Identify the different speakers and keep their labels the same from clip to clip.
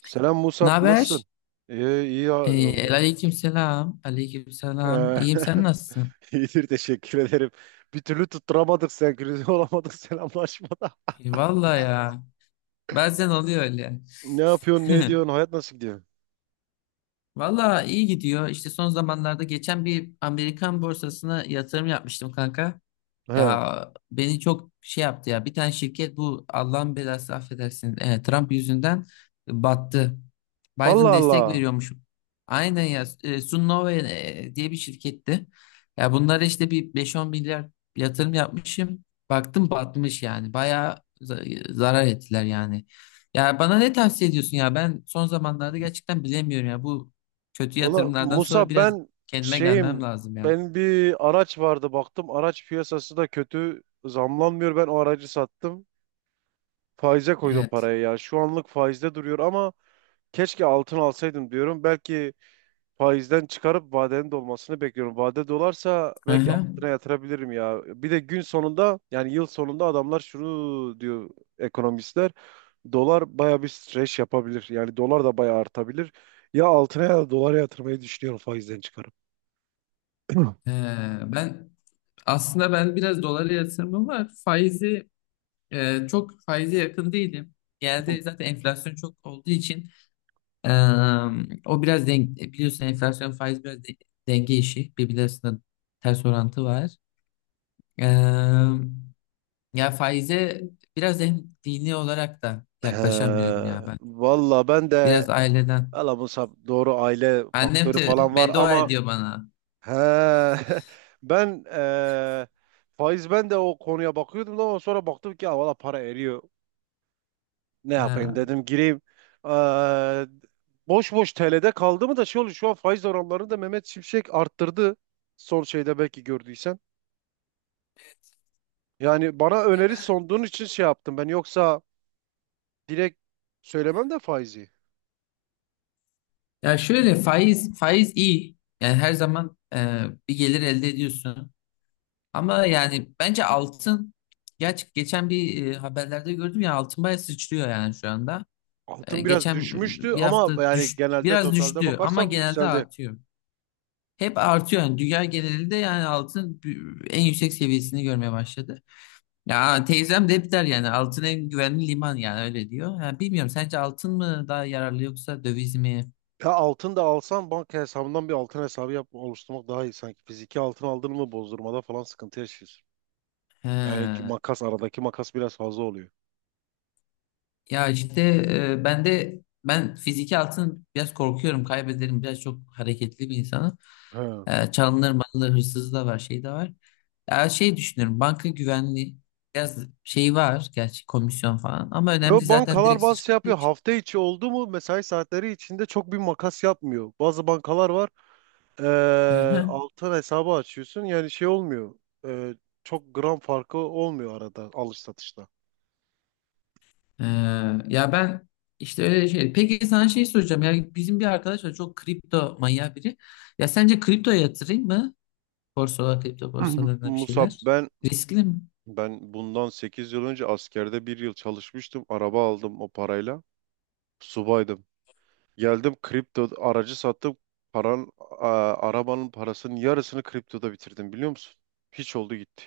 Speaker 1: Selam
Speaker 2: Ne
Speaker 1: Musab, nasılsın?
Speaker 2: haber?
Speaker 1: İyi, iyi ya.
Speaker 2: Aleyküm selam. Aleyküm selam.
Speaker 1: Eee,
Speaker 2: İyiyim, sen nasılsın?
Speaker 1: İyidir, teşekkür ederim. Bir türlü tutturamadık senkronize olamadık selamlaşmada.
Speaker 2: Vallahi ya. Bazen oluyor öyle.
Speaker 1: Ne yapıyorsun, ne ediyorsun, hayat nasıl gidiyor?
Speaker 2: Vallahi iyi gidiyor. İşte son zamanlarda geçen bir Amerikan borsasına yatırım yapmıştım kanka.
Speaker 1: He.
Speaker 2: Ya beni çok şey yaptı ya. Bir tane şirket, bu Allah'ın belası, affedersin, Trump yüzünden battı. Biden
Speaker 1: Allah
Speaker 2: destek
Speaker 1: Allah.
Speaker 2: veriyormuş. Aynen ya. Sunnova diye bir şirketti. Ya bunlara işte bir beş on milyar yatırım yapmışım. Baktım batmış yani. Bayağı zarar ettiler yani. Ya bana ne tavsiye ediyorsun ya? Ben son zamanlarda gerçekten bilemiyorum ya. Bu kötü
Speaker 1: Valla
Speaker 2: yatırımlardan sonra
Speaker 1: Musab,
Speaker 2: biraz kendime gelmem
Speaker 1: şeyim,
Speaker 2: lazım ya.
Speaker 1: ben bir araç vardı baktım. Araç piyasası da kötü, zamlanmıyor. Ben o aracı sattım. Faize koydum
Speaker 2: Evet.
Speaker 1: parayı ya. Şu anlık faizde duruyor ama keşke altın alsaydım diyorum. Belki faizden çıkarıp vadenin dolmasını bekliyorum. Vade dolarsa
Speaker 2: Hı
Speaker 1: belki
Speaker 2: hı.
Speaker 1: altına yatırabilirim ya. Bir de gün sonunda yani yıl sonunda adamlar şunu diyor ekonomistler. Dolar baya bir streç yapabilir. Yani dolar da baya artabilir. Ya altına ya da dolara yatırmayı düşünüyorum faizden çıkarıp.
Speaker 2: Ben aslında ben biraz dolara yatırımım var. Faizi, çok faize yakın değilim. Genelde zaten enflasyon çok olduğu için e, o biraz denk, biliyorsun enflasyon faiz biraz denge işi. Birbirleri arasında ters orantı var. E, ya faize biraz en dini olarak da
Speaker 1: He,
Speaker 2: yaklaşamıyorum ya ben.
Speaker 1: valla ben de
Speaker 2: Biraz aileden.
Speaker 1: valla Musab, doğru aile
Speaker 2: Annem
Speaker 1: faktörü
Speaker 2: de
Speaker 1: falan var
Speaker 2: beddua
Speaker 1: ama.
Speaker 2: ediyor bana.
Speaker 1: He. Ben eee ben de o konuya bakıyordum da, ama sonra baktım ki, "Aa, valla para eriyor. Ne yapayım
Speaker 2: Ha.
Speaker 1: dedim, gireyim." Eee, boş boş TL'de kaldı mı da şey oluyor, şu an faiz oranlarını da Mehmet Şimşek arttırdı. Son şeyde belki gördüysen. Yani bana öneri sunduğun için şey yaptım ben, yoksa direkt söylemem de faizi.
Speaker 2: Ya şöyle faiz faiz iyi. Yani her zaman bir gelir elde ediyorsun. Ama yani bence altın geçen bir haberlerde gördüm ya, altın bayağı sıçrıyor yani şu anda. E,
Speaker 1: Altın biraz
Speaker 2: geçen
Speaker 1: düşmüştü
Speaker 2: bir hafta
Speaker 1: ama yani genelde
Speaker 2: biraz
Speaker 1: totalde
Speaker 2: düştü ama
Speaker 1: bakarsak
Speaker 2: genelde
Speaker 1: yükseldi.
Speaker 2: artıyor. Hep artıyor yani dünya genelinde, yani altın en yüksek seviyesini görmeye başladı. Ya teyzem de hep der yani altın en güvenli liman, yani öyle diyor. Ya bilmiyorum, sence altın mı daha yararlı yoksa döviz mi?
Speaker 1: Ya altın da alsan banka hesabından bir altın hesabı yap, oluşturmak daha iyi sanki. Fiziki altın aldın mı bozdurmada falan sıkıntı yaşıyorsun. Yani ki
Speaker 2: He.
Speaker 1: makas, aradaki makas biraz fazla oluyor.
Speaker 2: Ya işte ben de ben fiziki altın biraz korkuyorum, kaybederim, biraz çok hareketli bir insanım.
Speaker 1: He.
Speaker 2: Çalınır malınır, hırsızı da var, şey de var. Ya şey düşünüyorum, banka güvenliği biraz şey var, gerçi komisyon falan ama
Speaker 1: Yo,
Speaker 2: önemli zaten
Speaker 1: bankalar
Speaker 2: direkt
Speaker 1: bazı şey
Speaker 2: sıçradığı
Speaker 1: yapıyor.
Speaker 2: için.
Speaker 1: Hafta içi oldu mu mesai saatleri içinde çok bir makas yapmıyor, bazı bankalar var.
Speaker 2: Hı hı.
Speaker 1: Altın hesabı açıyorsun, yani şey olmuyor. Ee, çok gram farkı olmuyor arada alış satışta.
Speaker 2: E, ya ben işte öyle şey. Peki sana şey soracağım ya, bizim bir arkadaş var, çok kripto manyağı biri. Ya sence kriptoya yatırayım mı? Borsalar kripto borsalarına bir
Speaker 1: Musab,
Speaker 2: şeyler.
Speaker 1: ben
Speaker 2: Riskli mi?
Speaker 1: ben bundan 8 yıl önce askerde bir yıl çalışmıştım. Araba aldım o parayla. Subaydım. Geldim, kripto aracı sattım. Arabanın parasının yarısını kriptoda bitirdim, biliyor musun? Hiç oldu gitti.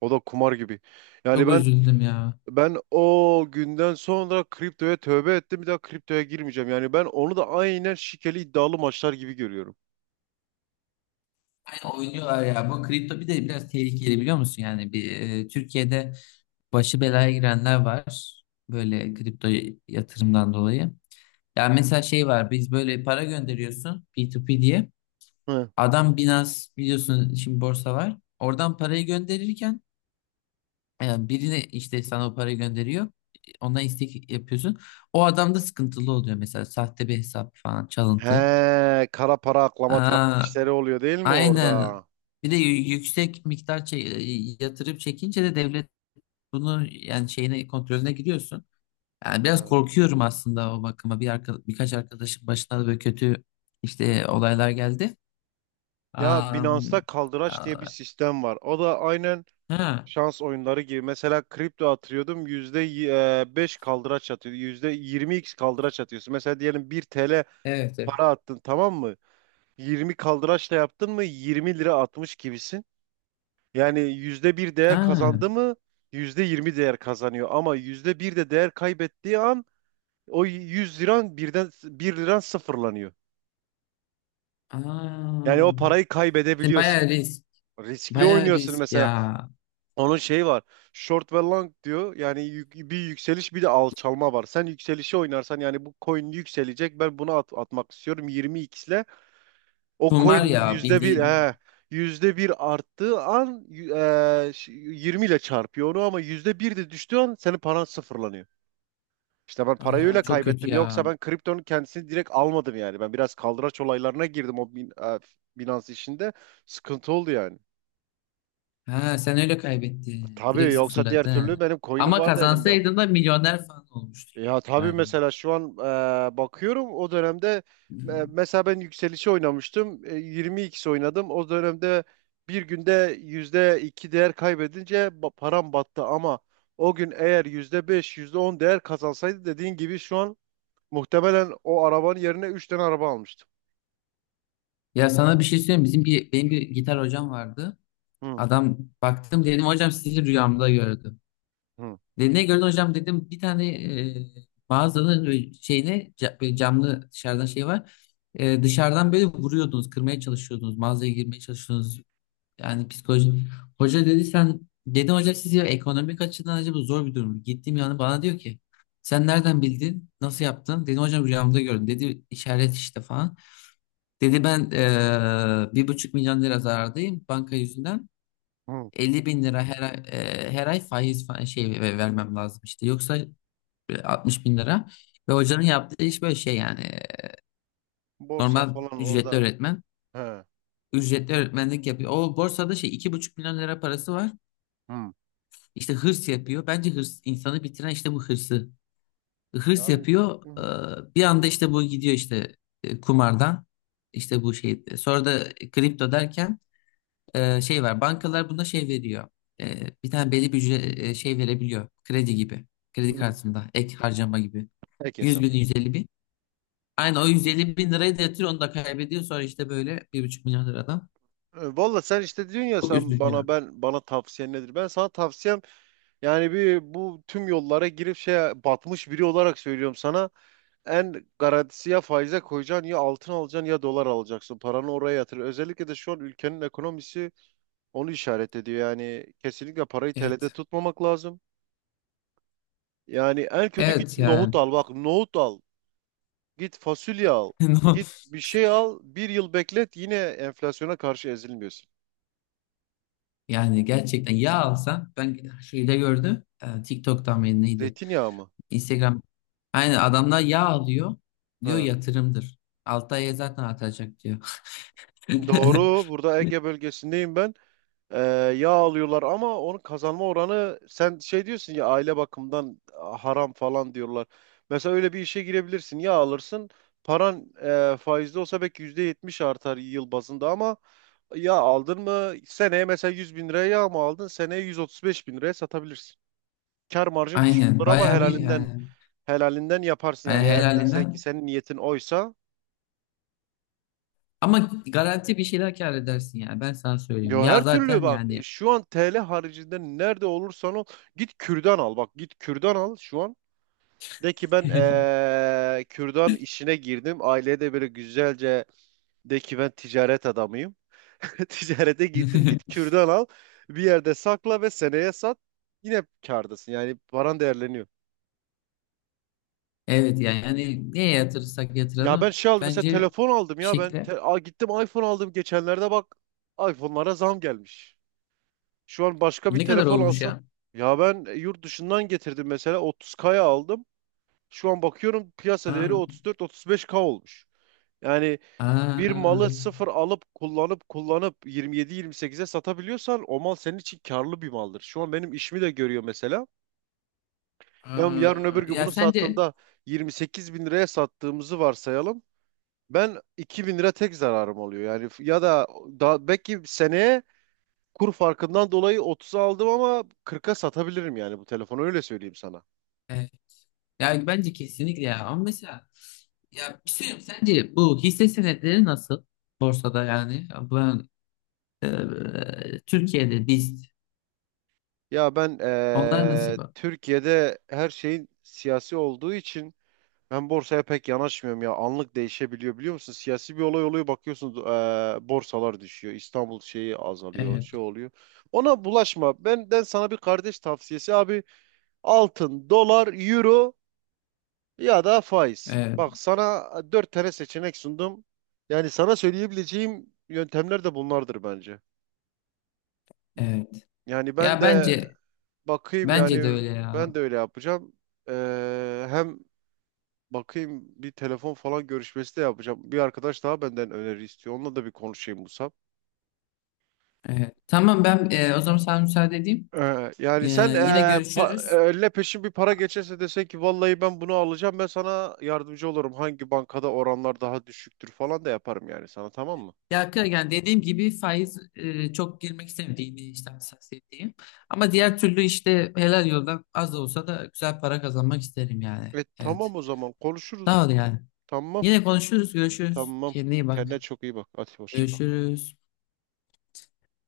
Speaker 1: O da kumar gibi. Yani
Speaker 2: Çok
Speaker 1: ben
Speaker 2: üzüldüm ya.
Speaker 1: ben o günden sonra kriptoya tövbe ettim. Bir daha kriptoya girmeyeceğim. Yani ben onu da aynen şikeli iddialı maçlar gibi görüyorum.
Speaker 2: Aynen oynuyorlar ya. Bu kripto bir de biraz tehlikeli, biliyor musun? Yani bir Türkiye'de başı belaya girenler var. Böyle kripto yatırımdan dolayı. Yani mesela şey var. Biz böyle para gönderiyorsun, P2P diye.
Speaker 1: Hı.
Speaker 2: Adam Binance biliyorsun, şimdi borsa var. Oradan parayı gönderirken birine işte sana o parayı gönderiyor. Ona istek yapıyorsun. O adam da sıkıntılı oluyor mesela. Sahte bir hesap falan, çalıntı.
Speaker 1: He, kara para aklama tarzı
Speaker 2: Aa,
Speaker 1: işleri oluyor değil mi
Speaker 2: aynen.
Speaker 1: orada?
Speaker 2: Bir de yüksek miktar yatırıp çekince de devlet bunu yani şeyine, kontrolüne giriyorsun. Yani biraz
Speaker 1: He.
Speaker 2: korkuyorum aslında o bakıma. Birkaç arkadaşın başına da böyle kötü işte olaylar geldi.
Speaker 1: Ya
Speaker 2: Am,
Speaker 1: Binance'da kaldıraç diye bir
Speaker 2: a-
Speaker 1: sistem var. O da aynen
Speaker 2: ha,
Speaker 1: şans oyunları gibi. Mesela kripto atıyordum, %5 kaldıraç atıyordu, yüzde yirmi x kaldıraç atıyorsun. Mesela diyelim 1 TL
Speaker 2: evet,
Speaker 1: para
Speaker 2: evet.
Speaker 1: attın, tamam mı? 20 kaldıraçla yaptın mı 20 lira atmış gibisin. Yani %1 değer
Speaker 2: Ha,
Speaker 1: kazandı mı %20 değer kazanıyor. Ama %1 de değer kaybettiği an o 100 liran birden, bir liran, sıfırlanıyor. Yani o
Speaker 2: aa.
Speaker 1: parayı
Speaker 2: Yani
Speaker 1: kaybedebiliyorsun.
Speaker 2: bayağı risk.
Speaker 1: Riskli
Speaker 2: Bayağı
Speaker 1: oynuyorsun
Speaker 2: risk
Speaker 1: mesela.
Speaker 2: ya.
Speaker 1: Onun şeyi var. Short ve long diyor. Yani bir yükseliş bir de alçalma var. Sen yükselişi oynarsan, yani bu coin yükselecek. Ben bunu atmak istiyorum 20x ile. O
Speaker 2: Kumar
Speaker 1: coin
Speaker 2: ya
Speaker 1: %1,
Speaker 2: bildiğin.
Speaker 1: he, yüzde bir arttığı an 20 ile çarpıyor onu, ama %1 de düştüğü an senin paran sıfırlanıyor. İşte ben parayı
Speaker 2: Aa,
Speaker 1: öyle
Speaker 2: çok kötü
Speaker 1: kaybettim. Yoksa
Speaker 2: ya.
Speaker 1: ben kriptonun kendisini direkt almadım yani. Ben biraz kaldıraç olaylarına girdim o Binance işinde. Sıkıntı oldu yani.
Speaker 2: Ha, sen öyle kaybettin.
Speaker 1: Tabii
Speaker 2: Direkt
Speaker 1: yoksa diğer
Speaker 2: sıfırladı,
Speaker 1: türlü
Speaker 2: ha.
Speaker 1: benim coin'im
Speaker 2: Ama
Speaker 1: vardı elimde.
Speaker 2: kazansaydın da milyoner falan olmuştun
Speaker 1: Ya tabii
Speaker 2: galiba.
Speaker 1: mesela şu an, bakıyorum o dönemde, mesela ben yükselişi oynamıştım. 22'si oynadım. O dönemde bir günde %2 değer kaybedince param battı, ama o gün eğer %5 yüzde on değer kazansaydı, dediğin gibi şu an muhtemelen o arabanın yerine 3 tane araba almıştım.
Speaker 2: Ya sana bir şey söyleyeyim. Bizim bir benim bir gitar hocam vardı.
Speaker 1: Hı,
Speaker 2: Adam, baktım, dedim hocam sizi rüyamda gördüm.
Speaker 1: hı,
Speaker 2: Dedi ne gördün hocam, dedim bir tane e, mağazanın böyle şeyine, böyle camlı dışarıdan şey var. Dışarıdan böyle vuruyordunuz, kırmaya çalışıyordunuz, mağazaya girmeye çalışıyordunuz. Yani psikoloji hoca, dedi sen, dedim hocam siz, ya ekonomik açıdan acaba zor bir durum. Gittiğim yani, bana diyor ki sen nereden bildin? Nasıl yaptın? Dedim hocam rüyamda gördüm. Dedi işaret işte falan. Dedi ben 1,5 milyon lira zarardayım banka yüzünden.
Speaker 1: hı.
Speaker 2: 50 bin lira her ay faiz falan şey vermem lazım işte. Yoksa 60 bin lira. Ve hocanın yaptığı iş böyle şey yani,
Speaker 1: Borsa
Speaker 2: normal
Speaker 1: falan
Speaker 2: ücretli
Speaker 1: orada.
Speaker 2: öğretmen.
Speaker 1: He.
Speaker 2: Ücretli öğretmenlik yapıyor. O borsada şey, 2,5 milyon lira parası var.
Speaker 1: Hı.
Speaker 2: İşte hırs yapıyor. Bence hırs insanı bitiren, işte bu hırsı.
Speaker 1: Ya,
Speaker 2: Hırs yapıyor.
Speaker 1: hı,
Speaker 2: Bir anda işte bu gidiyor, işte kumardan. İşte bu şey. Sonra da kripto derken şey var. Bankalar buna şey veriyor. E, Bir tane belli bir şey verebiliyor. Kredi gibi. Kredi
Speaker 1: hı.
Speaker 2: kartında ek harcama gibi.
Speaker 1: Peki.
Speaker 2: 100 bin, 150 bin. Aynı o 150 bin lirayı da yatırıyor, onu da kaybediyor. Sonra işte böyle, 1,5 milyon liradan.
Speaker 1: Valla sen işte diyorsun ya,
Speaker 2: Çok
Speaker 1: sen
Speaker 2: üzücü
Speaker 1: bana
Speaker 2: yani.
Speaker 1: ben bana, tavsiyen nedir? Ben sana tavsiyem yani, bir bu tüm yollara girip şey batmış biri olarak söylüyorum sana. En garantisi, ya faize koyacaksın, ya altın alacaksın, ya dolar alacaksın. Paranı oraya yatır. Özellikle de şu an ülkenin ekonomisi onu işaret ediyor. Yani kesinlikle parayı TL'de
Speaker 2: Evet.
Speaker 1: tutmamak lazım. Yani en kötü git
Speaker 2: Evet
Speaker 1: nohut
Speaker 2: yani.
Speaker 1: al. Bak, nohut al. Git fasulye al.
Speaker 2: No-
Speaker 1: Git bir şey al. Bir yıl beklet, yine enflasyona karşı ezilmiyorsun.
Speaker 2: Yani gerçekten yağ alsan, ben şeyde gördüm TikTok'tan mı neydi,
Speaker 1: Zeytinyağı mı?
Speaker 2: Instagram, aynen, adamlar yağ alıyor diyor,
Speaker 1: He.
Speaker 2: yatırımdır, 6 aya zaten atacak diyor.
Speaker 1: Doğru. Burada Ege bölgesindeyim ben. Ee, yağ alıyorlar ama onun kazanma oranı, sen şey diyorsun ya, aile bakımından haram falan diyorlar. Mesela öyle bir işe girebilirsin. Yağ alırsın. Paran faizli olsa belki %70 artar yıl bazında, ama yağ aldın mı seneye mesela 100.000 liraya yağ mı aldın, seneye 135.000 liraya satabilirsin. Kar marjın düşük
Speaker 2: Aynen
Speaker 1: olur ama
Speaker 2: bayağı bir
Speaker 1: helalinden
Speaker 2: yani,
Speaker 1: helalinden yaparsın yani,
Speaker 2: yani
Speaker 1: eğer desen ki
Speaker 2: helalinden
Speaker 1: senin niyetin oysa.
Speaker 2: ama garanti bir şeyler kâr edersin yani, ben sana söyleyeyim
Speaker 1: Ya
Speaker 2: ya
Speaker 1: her türlü,
Speaker 2: zaten
Speaker 1: bak
Speaker 2: yani.
Speaker 1: şu an TL haricinde nerede olursan ol, git kürdan al, bak git kürdan al şu an, de ki ben, kürdan işine girdim, aileye de böyle güzelce de ki ben ticaret adamıyım. Ticarete gittim, git kürdan al, bir yerde sakla ve seneye sat, yine kârdasın, yani paran değerleniyor.
Speaker 2: Evet yani, neye yatırırsak
Speaker 1: Ya ben
Speaker 2: yatıralım,
Speaker 1: şey aldım, mesela
Speaker 2: bence
Speaker 1: telefon aldım
Speaker 2: bir
Speaker 1: ya, ben
Speaker 2: şekilde.
Speaker 1: gittim iPhone aldım geçenlerde, bak iPhone'lara zam gelmiş. Şu an başka bir
Speaker 2: Ne kadar
Speaker 1: telefon
Speaker 2: olmuş
Speaker 1: alsam.
Speaker 2: ya?
Speaker 1: Ya ben, yurt dışından getirdim, mesela 30 kaya aldım. Şu an bakıyorum piyasa değeri
Speaker 2: Aa,
Speaker 1: 34-35K olmuş. Yani bir
Speaker 2: aa,
Speaker 1: malı sıfır alıp kullanıp kullanıp 27-28'e satabiliyorsan, o mal senin için karlı bir maldır. Şu an benim işimi de görüyor mesela. Ben yarın öbür
Speaker 2: aa.
Speaker 1: gün
Speaker 2: Ya
Speaker 1: bunu
Speaker 2: sence
Speaker 1: sattığımda 28 bin liraya sattığımızı varsayalım. Ben 2 bin lira tek zararım oluyor. Yani ya da, daha belki seneye kur farkından dolayı 30'a aldım ama 40'a satabilirim yani, bu telefonu öyle söyleyeyim sana.
Speaker 2: e, ya bence kesinlikle ya, ama mesela ya bir şey söyleyeyim, sence bu hisse senetleri nasıl borsada? Yani ben Türkiye'de biz,
Speaker 1: Ya ben,
Speaker 2: onlar nasıl bu?
Speaker 1: Türkiye'de her şeyin siyasi olduğu için ben borsaya pek yanaşmıyorum ya. Anlık değişebiliyor, biliyor musun? Siyasi bir olay oluyor, bakıyorsun borsalar düşüyor. İstanbul şeyi azalıyor,
Speaker 2: Evet,
Speaker 1: şey oluyor. Ona bulaşma. Benden sana bir kardeş tavsiyesi abi. Altın, dolar, euro ya da faiz.
Speaker 2: evet,
Speaker 1: Bak sana dört tane seçenek sundum. Yani sana söyleyebileceğim yöntemler de bunlardır bence.
Speaker 2: evet.
Speaker 1: Yani ben
Speaker 2: Ya
Speaker 1: de
Speaker 2: bence,
Speaker 1: bakayım
Speaker 2: bence de
Speaker 1: yani,
Speaker 2: öyle
Speaker 1: ben
Speaker 2: ya.
Speaker 1: de öyle yapacağım. Hem bakayım, bir telefon falan görüşmesi de yapacağım. Bir arkadaş daha benden öneri istiyor, onunla da bir konuşayım Musab.
Speaker 2: Evet. Tamam ben, o zaman sana müsaade edeyim. E,
Speaker 1: Yani sen,
Speaker 2: yine görüşürüz.
Speaker 1: eline peşin bir para geçerse, desen ki vallahi ben bunu alacağım, ben sana yardımcı olurum. Hangi bankada oranlar daha düşüktür falan da yaparım yani sana, tamam mı?
Speaker 2: Ya yani dediğim gibi faiz çok girmek istemediğini işte hassasiyetliyim. Ama diğer türlü işte helal yoldan az da olsa da güzel para kazanmak isterim yani. Evet.
Speaker 1: Tamam, o zaman konuşuruz.
Speaker 2: Sağ ol yani.
Speaker 1: Tamam.
Speaker 2: Yine konuşuruz, görüşürüz.
Speaker 1: Tamam.
Speaker 2: Kendine iyi bak.
Speaker 1: Kendine çok iyi bak. Hadi hoşça kal.
Speaker 2: Görüşürüz.